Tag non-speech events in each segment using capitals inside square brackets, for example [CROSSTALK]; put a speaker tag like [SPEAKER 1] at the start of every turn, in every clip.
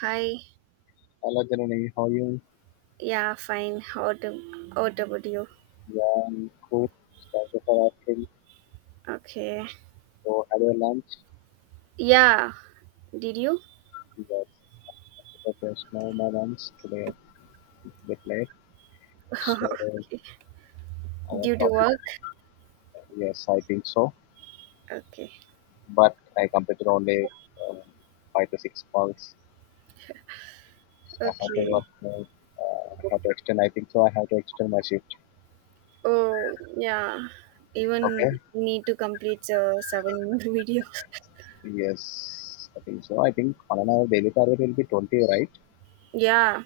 [SPEAKER 1] Hi.
[SPEAKER 2] I Alagranai hoyun
[SPEAKER 1] Yeah, fine. How to what about you?
[SPEAKER 2] yan ko for Atkins.
[SPEAKER 1] Okay.
[SPEAKER 2] So had your lunch?
[SPEAKER 1] Yeah. Did you?
[SPEAKER 2] Avalanche was the my lunch today they played.
[SPEAKER 1] [LAUGHS]
[SPEAKER 2] So our
[SPEAKER 1] Due to
[SPEAKER 2] topic
[SPEAKER 1] work?
[SPEAKER 2] yes I think so.
[SPEAKER 1] Okay.
[SPEAKER 2] But I completed only um, five to six balls. I have to
[SPEAKER 1] Okay.
[SPEAKER 2] work more. I have to extend I think so I have to extend my shift.
[SPEAKER 1] Oh yeah. Even
[SPEAKER 2] Okay.
[SPEAKER 1] need to complete the seven [LAUGHS] video.
[SPEAKER 2] Yes, I think so. I think on an hour daily target will be 20, right?
[SPEAKER 1] Yeah.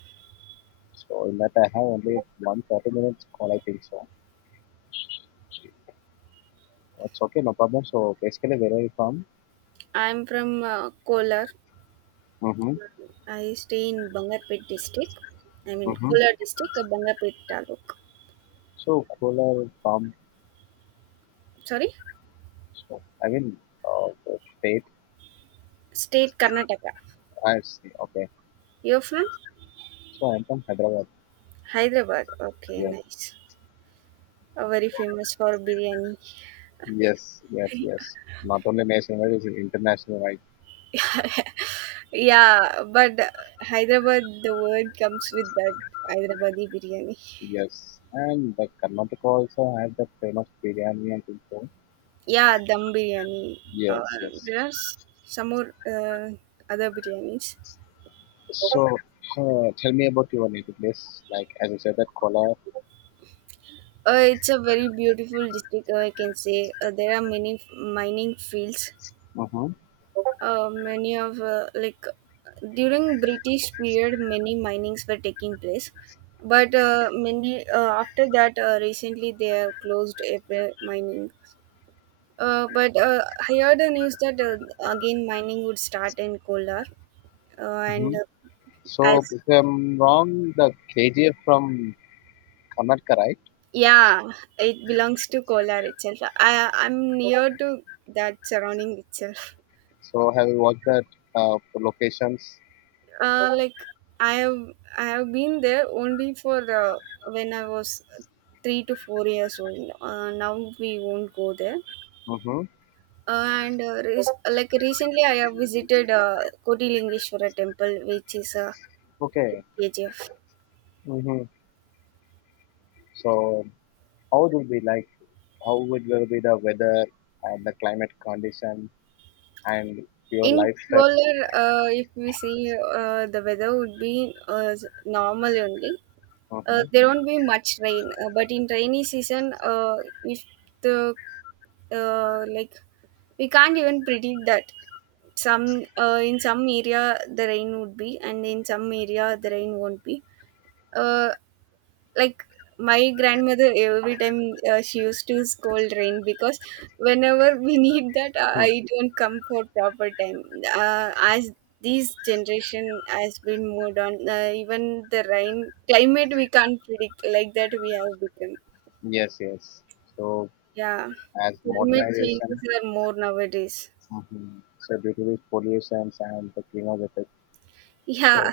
[SPEAKER 2] So in that I have only 1:30 minutes call I think so. That's okay, no problem. So basically, where are you from?
[SPEAKER 1] I'm from Kolar.
[SPEAKER 2] Mm-hmm.
[SPEAKER 1] I stay in Bangarpet district. I mean
[SPEAKER 2] Mm-hmm.
[SPEAKER 1] Kolar district, Bangarpet taluk.
[SPEAKER 2] So Kolar from,
[SPEAKER 1] Sorry,
[SPEAKER 2] so I mean, the state.
[SPEAKER 1] state Karnataka.
[SPEAKER 2] I see. Okay,
[SPEAKER 1] You're from
[SPEAKER 2] so I'm from Hyderabad.
[SPEAKER 1] Hyderabad. Okay,
[SPEAKER 2] Yeah.
[SPEAKER 1] nice. Very famous for biryani.
[SPEAKER 2] Yes, yes, yes. Not only national, it's international, right?
[SPEAKER 1] Yeah, but Hyderabad, the word comes with that Hyderabadi biryani.
[SPEAKER 2] Yes. And the Karnataka also have the famous biryani and things. So.
[SPEAKER 1] Yeah, dum biryani. Uh,
[SPEAKER 2] Yes, yes.
[SPEAKER 1] there are some more other biryanis.
[SPEAKER 2] So tell me about your native place. Like as you said, that Kolar.
[SPEAKER 1] It's a very beautiful district, I can say. There are many mining fields.
[SPEAKER 2] Mm-hmm.
[SPEAKER 1] Many of, during British period, many minings were taking place. But many after that, recently they have closed every mining. But I heard the news that again mining would start in Kolar,
[SPEAKER 2] Mm-hmm.
[SPEAKER 1] and as
[SPEAKER 2] So if I'm wrong, the KGF from Karnataka, right?
[SPEAKER 1] yeah, it belongs to Kolar itself. I'm near to that surrounding itself.
[SPEAKER 2] So have you watched that locations?
[SPEAKER 1] Uh, like I have I have been there only for when I was 3 to 4 years old. Now we won't go there.
[SPEAKER 2] Mm-hmm.
[SPEAKER 1] And re- like Recently, I have visited Koti Lingeshwara temple, which is a
[SPEAKER 2] Okay.
[SPEAKER 1] KGF.
[SPEAKER 2] Mm-hmm. So how it will be like? How would will be the weather and the climate condition and your
[SPEAKER 1] In
[SPEAKER 2] lifestyle?
[SPEAKER 1] Kolar, if we see the weather would be normal only.
[SPEAKER 2] Mm-hmm.
[SPEAKER 1] There won't be much rain, but in rainy season, if the like we can't even predict that some in some area the rain would be and in some area the rain won't be. Uh, like my grandmother every time she used to scold rain because whenever we [LAUGHS] need that I don't come for proper time as this generation has been moved on, even the rain climate we can't predict. Like that we have become,
[SPEAKER 2] Yes, yes. So
[SPEAKER 1] yeah,
[SPEAKER 2] as
[SPEAKER 1] climate
[SPEAKER 2] modernization,
[SPEAKER 1] changes are more nowadays.
[SPEAKER 2] hmm, so due to these pollutions and the greenhouse effect. So
[SPEAKER 1] Yeah,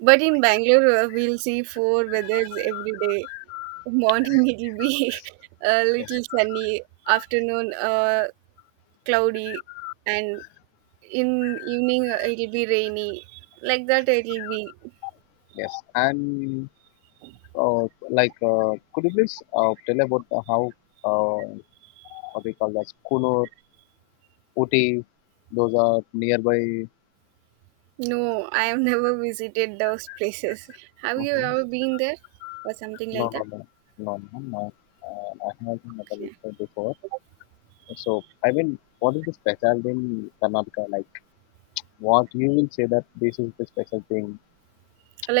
[SPEAKER 1] but in Bangalore we'll see four weathers every day. Morning [LAUGHS] it'll be a
[SPEAKER 2] yes,
[SPEAKER 1] little sunny, afternoon cloudy, and in evening it'll be rainy. Like that it'll be.
[SPEAKER 2] yes. And uh, like, could you please tell about the how uh, what we call that Kunur Ooty, those are nearby.
[SPEAKER 1] No, I have never visited those places. Have you
[SPEAKER 2] Mhm.
[SPEAKER 1] ever been there or something
[SPEAKER 2] No,
[SPEAKER 1] like
[SPEAKER 2] no,
[SPEAKER 1] that?
[SPEAKER 2] no, no, no, no. I haven't never
[SPEAKER 1] Yeah.
[SPEAKER 2] visited before. So, I mean, what is the specialty in Karnataka? Like, what you will say that this is the special thing?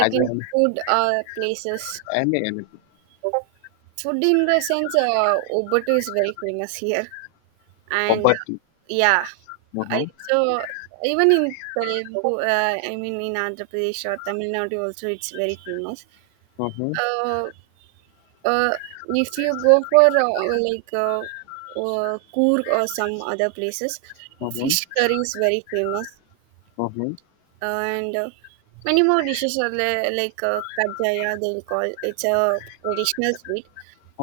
[SPEAKER 2] I
[SPEAKER 1] in
[SPEAKER 2] mean,
[SPEAKER 1] food, places,
[SPEAKER 2] have any anything,
[SPEAKER 1] food in the sense, oboto is very famous here. And
[SPEAKER 2] poverty.
[SPEAKER 1] yeah, I,
[SPEAKER 2] Mhm.
[SPEAKER 1] so even in Telugu, I mean in Andhra Pradesh or Tamil Nadu also it's very famous.
[SPEAKER 2] Mm-hmm,
[SPEAKER 1] Uh, Uh, if you go for Coorg or some other places,
[SPEAKER 2] mm-hmm,
[SPEAKER 1] fish curry is very famous,
[SPEAKER 2] mm-hmm,
[SPEAKER 1] and many more dishes are like kajaya they'll call. It's a traditional sweet.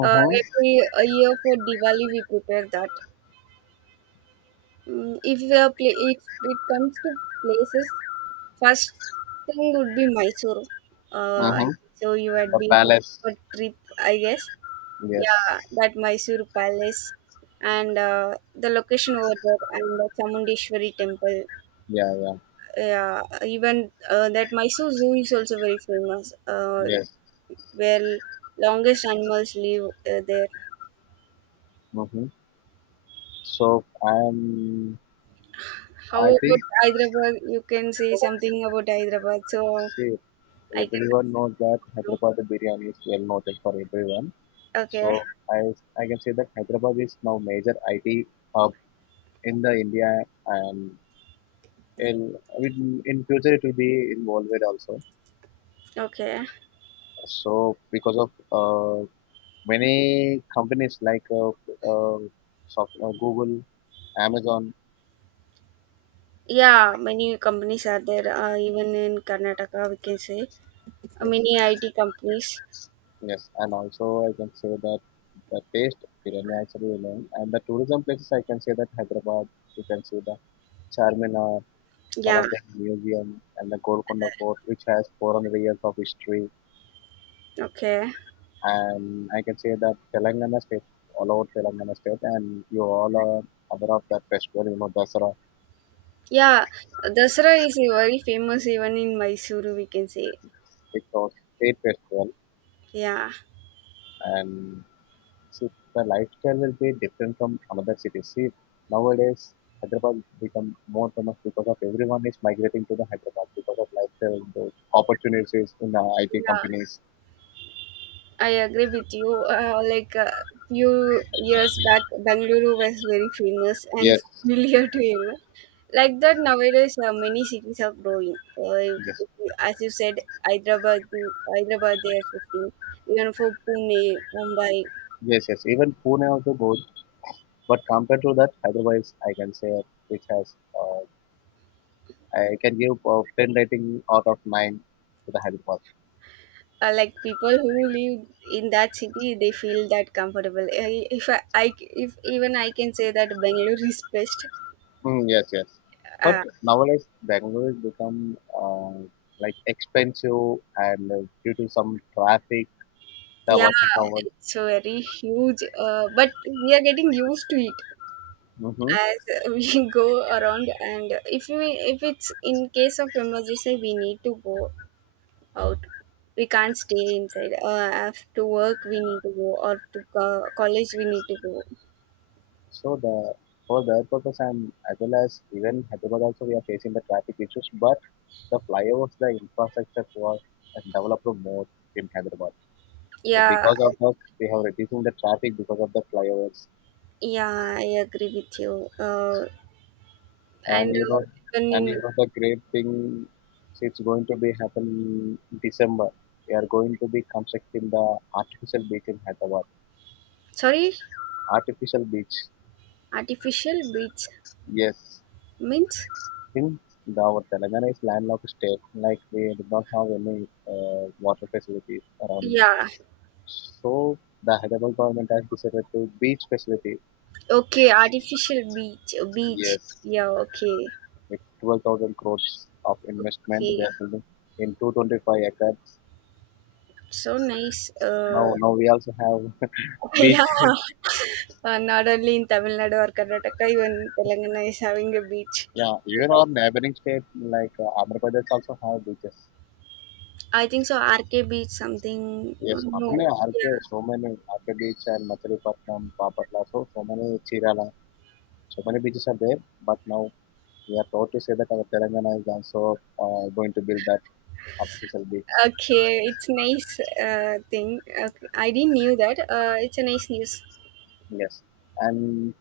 [SPEAKER 1] Every a year for Diwali we prepare that. Mm, if we are if it comes to places, first thing would be Mysore. Uh,
[SPEAKER 2] Mhm.
[SPEAKER 1] so you had
[SPEAKER 2] The
[SPEAKER 1] been
[SPEAKER 2] palace.
[SPEAKER 1] for trip, I guess.
[SPEAKER 2] Yes.
[SPEAKER 1] Yeah, that Mysore Palace and the location over there and the Chamundeshwari temple.
[SPEAKER 2] Yeah, yeah.
[SPEAKER 1] Yeah, even that Mysore Zoo is also very famous,
[SPEAKER 2] Yes.
[SPEAKER 1] where longest animals live there.
[SPEAKER 2] Mm-hmm. So,
[SPEAKER 1] How
[SPEAKER 2] I
[SPEAKER 1] about Hyderabad? You can say something about Hyderabad, so
[SPEAKER 2] think.
[SPEAKER 1] I can let
[SPEAKER 2] Everyone knows that
[SPEAKER 1] you know.
[SPEAKER 2] Hyderabad biryani is well noted for everyone. So
[SPEAKER 1] Okay,
[SPEAKER 2] I I can say that Hyderabad is now major IT hub in the India and in future it will be involved also.
[SPEAKER 1] okay.
[SPEAKER 2] So because of many companies like uh, Google, Amazon,
[SPEAKER 1] Yeah, many companies are there, even in Karnataka, we can say.
[SPEAKER 2] yes,
[SPEAKER 1] Many IT companies.
[SPEAKER 2] yes, and also I can say that the taste biryani also remain and the tourism places I can say that Hyderabad. You can see the Charminar,
[SPEAKER 1] Yeah,
[SPEAKER 2] Salagarh Museum and the Golconda Fort, which has 400 years of history.
[SPEAKER 1] okay.
[SPEAKER 2] And I can say that Telangana state, all over Telangana state, and you all are aware of that festival, you know, Dasara,
[SPEAKER 1] Yeah, Dasara is a very famous even in Mysuru, we can say.
[SPEAKER 2] it's a state festival.
[SPEAKER 1] Yeah,
[SPEAKER 2] And see, the lifestyle will be different from another city. See, nowadays, Hyderabad become more famous because of everyone is migrating to the Hyderabad because of lifestyle, the opportunities in the IT
[SPEAKER 1] yeah,
[SPEAKER 2] companies.
[SPEAKER 1] I agree with you. Like a few years back, Bengaluru was very famous and [LAUGHS]
[SPEAKER 2] Yes,
[SPEAKER 1] familiar to everyone. Like that, nowadays, many cities are growing.
[SPEAKER 2] yes.
[SPEAKER 1] If you- As you said, Hyderabad, Hyderabad, they are shifting. Even for Pune, Mumbai.
[SPEAKER 2] Yes, yes. Even Pune also goes. But compared to that, otherwise I can say which has I can give ten rating out of nine to the Hyderabad.
[SPEAKER 1] Like people who live in that city they feel that comfortable. I, if I, I if Even I can say that Bangalore is best.
[SPEAKER 2] Mm, yes, yes. But
[SPEAKER 1] uh,
[SPEAKER 2] nowadays Bangalore has become like expensive and due to some traffic, the
[SPEAKER 1] yeah,
[SPEAKER 2] working hours.
[SPEAKER 1] it's very huge, but we are getting used to it
[SPEAKER 2] Hmm.
[SPEAKER 1] as we [LAUGHS] go around. And if we, if it's in case of emergency we need to go out, we can't stay inside. After work we need to go, or to college we need to go.
[SPEAKER 2] So the for that purpose and as well as even Hyderabad also we are facing the traffic issues. But the flyovers, the infrastructure was has developed more in Hyderabad. So
[SPEAKER 1] Yeah,
[SPEAKER 2] because of that, we have reducing the traffic because of the flyovers.
[SPEAKER 1] yeah, I agree with you. And
[SPEAKER 2] And you know,
[SPEAKER 1] then
[SPEAKER 2] and
[SPEAKER 1] in
[SPEAKER 2] you know the great thing, so it's going to be happen in December. We are going to be constructing the artificial beach in Hyderabad.
[SPEAKER 1] Sorry,
[SPEAKER 2] Artificial beach,
[SPEAKER 1] artificial beach
[SPEAKER 2] yes.
[SPEAKER 1] means.
[SPEAKER 2] Since the, our Telangana is landlocked state, like we do not have any water facilities around.
[SPEAKER 1] Yeah,
[SPEAKER 2] So the Hyderabad government has decided to beach facility.
[SPEAKER 1] okay, artificial beach, beach,
[SPEAKER 2] Yes.
[SPEAKER 1] yeah, okay,
[SPEAKER 2] With 12,000 crores of investment. They
[SPEAKER 1] okay,
[SPEAKER 2] are building in 225 acres.
[SPEAKER 1] so nice,
[SPEAKER 2] Now, now we also have [LAUGHS]
[SPEAKER 1] [LAUGHS] yeah.
[SPEAKER 2] beach.
[SPEAKER 1] Not only in Tamil Nadu or Karnataka, even Telangana is having a beach.
[SPEAKER 2] Yeah, even our neighboring state like Andhra Pradesh also have beaches.
[SPEAKER 1] I think so, RK beach something.
[SPEAKER 2] Yes, not
[SPEAKER 1] No,
[SPEAKER 2] only RK,
[SPEAKER 1] yeah,
[SPEAKER 2] so many RK beach and Machilipatnam, Papatla, so, so many Chirala, so many beaches are there. But now we are proud to say that our Telangana is also going to build that artificial beach.
[SPEAKER 1] okay, it's nice, thing. Okay, I didn't knew that it's a nice news.
[SPEAKER 2] Yes. And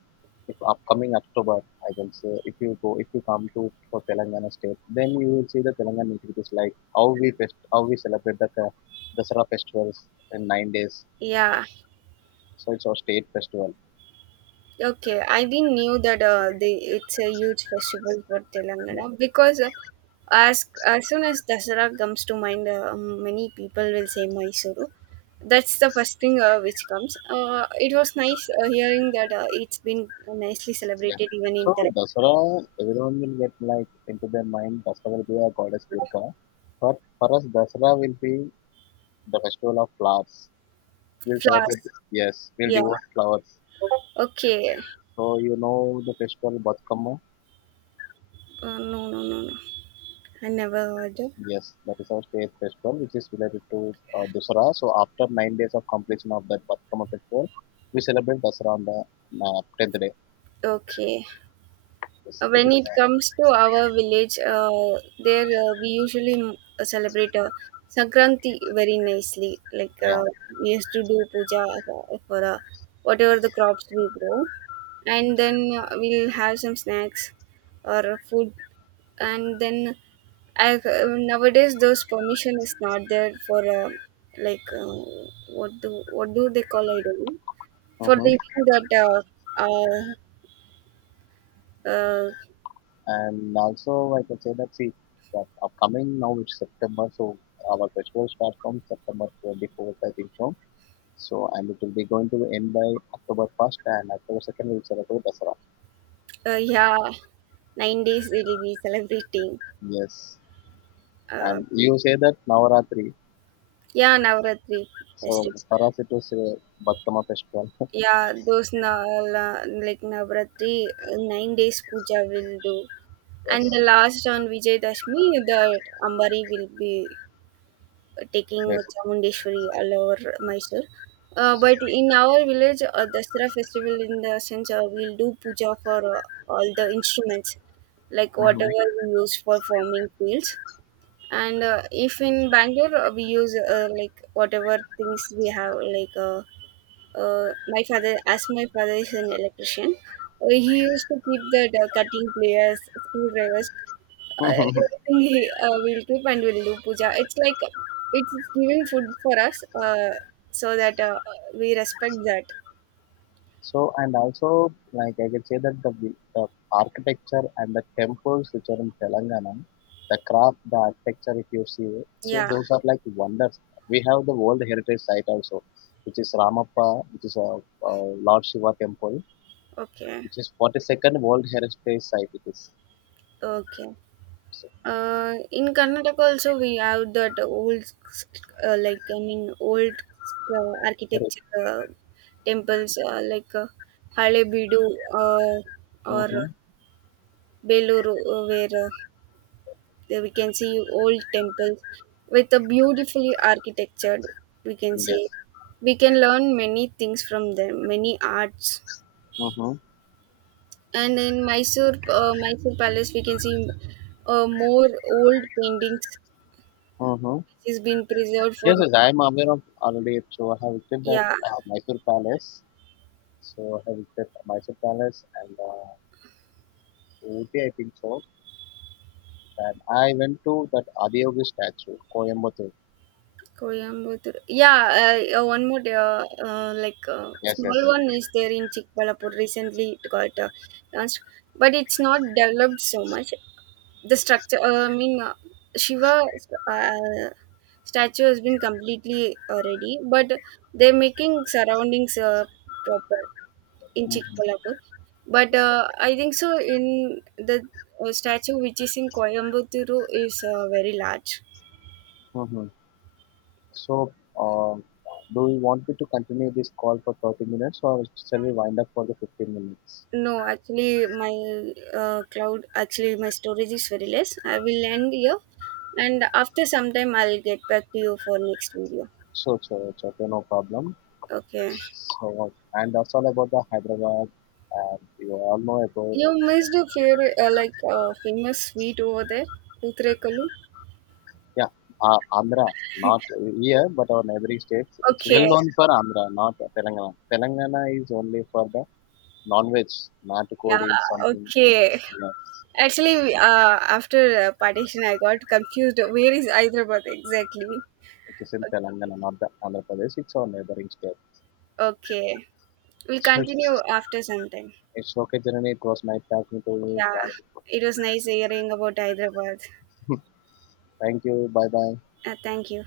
[SPEAKER 2] if upcoming October, I will say, if you go, if you come to for Telangana state, then you will see the Telangana activities like how we fest, how we celebrate the Dasara festivals in 9 days.
[SPEAKER 1] Yeah.
[SPEAKER 2] So it's our state festival.
[SPEAKER 1] Okay, I didn't knew that the it's a huge festival for
[SPEAKER 2] Yeah.
[SPEAKER 1] Telangana because as soon as Dasara comes to mind, many people will say Mysuru. That's the first thing which comes. It was nice hearing that it's been nicely
[SPEAKER 2] Yes.
[SPEAKER 1] celebrated even in
[SPEAKER 2] So
[SPEAKER 1] the
[SPEAKER 2] Dasara, everyone will get like into their mind, Dasara will be a goddess Durga, but for us, Dasara will be the festival of flowers. We'll celebrate.
[SPEAKER 1] flowers.
[SPEAKER 2] Yes, we'll
[SPEAKER 1] Yeah.
[SPEAKER 2] devote flowers.
[SPEAKER 1] Okay.
[SPEAKER 2] So you know the festival Batkama.
[SPEAKER 1] No, no, no, no. I never heard.
[SPEAKER 2] Yes, that is our state festival, which is related to Dussehra. So after 9 days of completion of that Batkama festival, we celebrate Dussehra on the tenth day.
[SPEAKER 1] Okay.
[SPEAKER 2] Yes, it
[SPEAKER 1] When
[SPEAKER 2] is
[SPEAKER 1] it
[SPEAKER 2] like
[SPEAKER 1] comes to our village, there we usually celebrate Sankranti very nicely.
[SPEAKER 2] yeah.
[SPEAKER 1] We used to do puja for whatever the crops we grow, and then we'll have some snacks or food, and then I, nowadays those permission is not there for like uh, what do they call, I don't know, for
[SPEAKER 2] Hmm.
[SPEAKER 1] leaving that uh, uh,
[SPEAKER 2] And also, I can say that see that upcoming now it's September, so our festival starts from September 24th, I think so. So and it will be going to end by October 1st and October 2nd we will celebrate Dussehra.
[SPEAKER 1] Yeah, 9 days we'll be celebrating.
[SPEAKER 2] Yes,
[SPEAKER 1] Uh,
[SPEAKER 2] and you say that Navaratri.
[SPEAKER 1] yeah, Navratri
[SPEAKER 2] So
[SPEAKER 1] festival.
[SPEAKER 2] Dussehra it was Badkama festival. [LAUGHS]
[SPEAKER 1] Yeah, those like Navratri, 9 days puja will do. And
[SPEAKER 2] Yes,
[SPEAKER 1] the last on Vijayadashmi, the Ambari will be taking
[SPEAKER 2] yes.
[SPEAKER 1] Chamundeshwari all over Mysore. But in our village, Dasara festival in the sense we'll do puja for all the instruments, like whatever
[SPEAKER 2] Hmm.
[SPEAKER 1] we use for forming fields. And if in Bangalore we use like whatever things we have, like my father, as my father is an electrician. He used to keep the cutting pliers, screwdrivers, everything he will keep and will do puja. It's like it's giving food for us, so that we respect that.
[SPEAKER 2] So, and also, like I can say that the, the architecture and the temples which are in Telangana, the craft, the architecture, if you see, so
[SPEAKER 1] Yeah,
[SPEAKER 2] those are like wonders. We have the World Heritage Site also, which is Ramappa, which is a Lord Shiva temple,
[SPEAKER 1] okay,
[SPEAKER 2] which is 42nd World Heritage Site. It is.
[SPEAKER 1] okay.
[SPEAKER 2] So,
[SPEAKER 1] In Karnataka also we have that old, I mean, old architecture temples Halebeedu or
[SPEAKER 2] mm-hmm.
[SPEAKER 1] Beluru, where there we can see old temples with a beautifully architectured. We can
[SPEAKER 2] Yes.
[SPEAKER 1] see we can learn many things from them, many arts.
[SPEAKER 2] Mm-hmm.
[SPEAKER 1] And in Mysore, Mysore Palace, we can see more old paintings
[SPEAKER 2] Mm-hmm.
[SPEAKER 1] which has been preserved for.
[SPEAKER 2] Yes, yes, I am aware of already. So I have visited that
[SPEAKER 1] Yeah,
[SPEAKER 2] Mysore Palace. So I visited Mysore Palace and Ooty, I think so. And I went to that Adiyogi statue, Coimbatore.
[SPEAKER 1] Coimbatore. Yeah, one more
[SPEAKER 2] Yes, yes.
[SPEAKER 1] small one is there in Chikkbalapur. Recently, it got launched, but it's not developed so much. The structure, I mean, Shiva uh, statue has been completely ready, but they're making surroundings proper in
[SPEAKER 2] Mm-hmm.
[SPEAKER 1] Chikkbalapur. But I think so. In the statue which is in Coimbatore is very large.
[SPEAKER 2] Mm-hmm. So, uh, do you want me to continue this call for 30 minutes or shall we wind up for the 15 minutes?
[SPEAKER 1] No, actually, my cloud, actually, my storage is very less. I will end here, and after some time, I'll get back to you for next video.
[SPEAKER 2] Sure, sure, sure, okay, no problem.
[SPEAKER 1] Okay.
[SPEAKER 2] So, and that's all about the Hyderabad. And you all know about,
[SPEAKER 1] You missed a few, famous sweet over there, Utrekalu.
[SPEAKER 2] yeah, Andhra, not here, but our neighboring states. It's well
[SPEAKER 1] Okay.
[SPEAKER 2] known for Andhra, not Telangana. Telangana is only for the non-veg natukodi is
[SPEAKER 1] Yeah.
[SPEAKER 2] something
[SPEAKER 1] Okay.
[SPEAKER 2] yeah,
[SPEAKER 1] Actually, after partition, I got confused. Where is Hyderabad exactly?
[SPEAKER 2] it is in Telangana not the Andhra Pradesh it's our neighboring state.
[SPEAKER 1] Okay. We'll continue after some time.
[SPEAKER 2] It's okay Janani. It was nice talking to you
[SPEAKER 1] Yeah.
[SPEAKER 2] bye.
[SPEAKER 1] It was nice hearing about Hyderabad.
[SPEAKER 2] Thank you bye bye.
[SPEAKER 1] Thank you.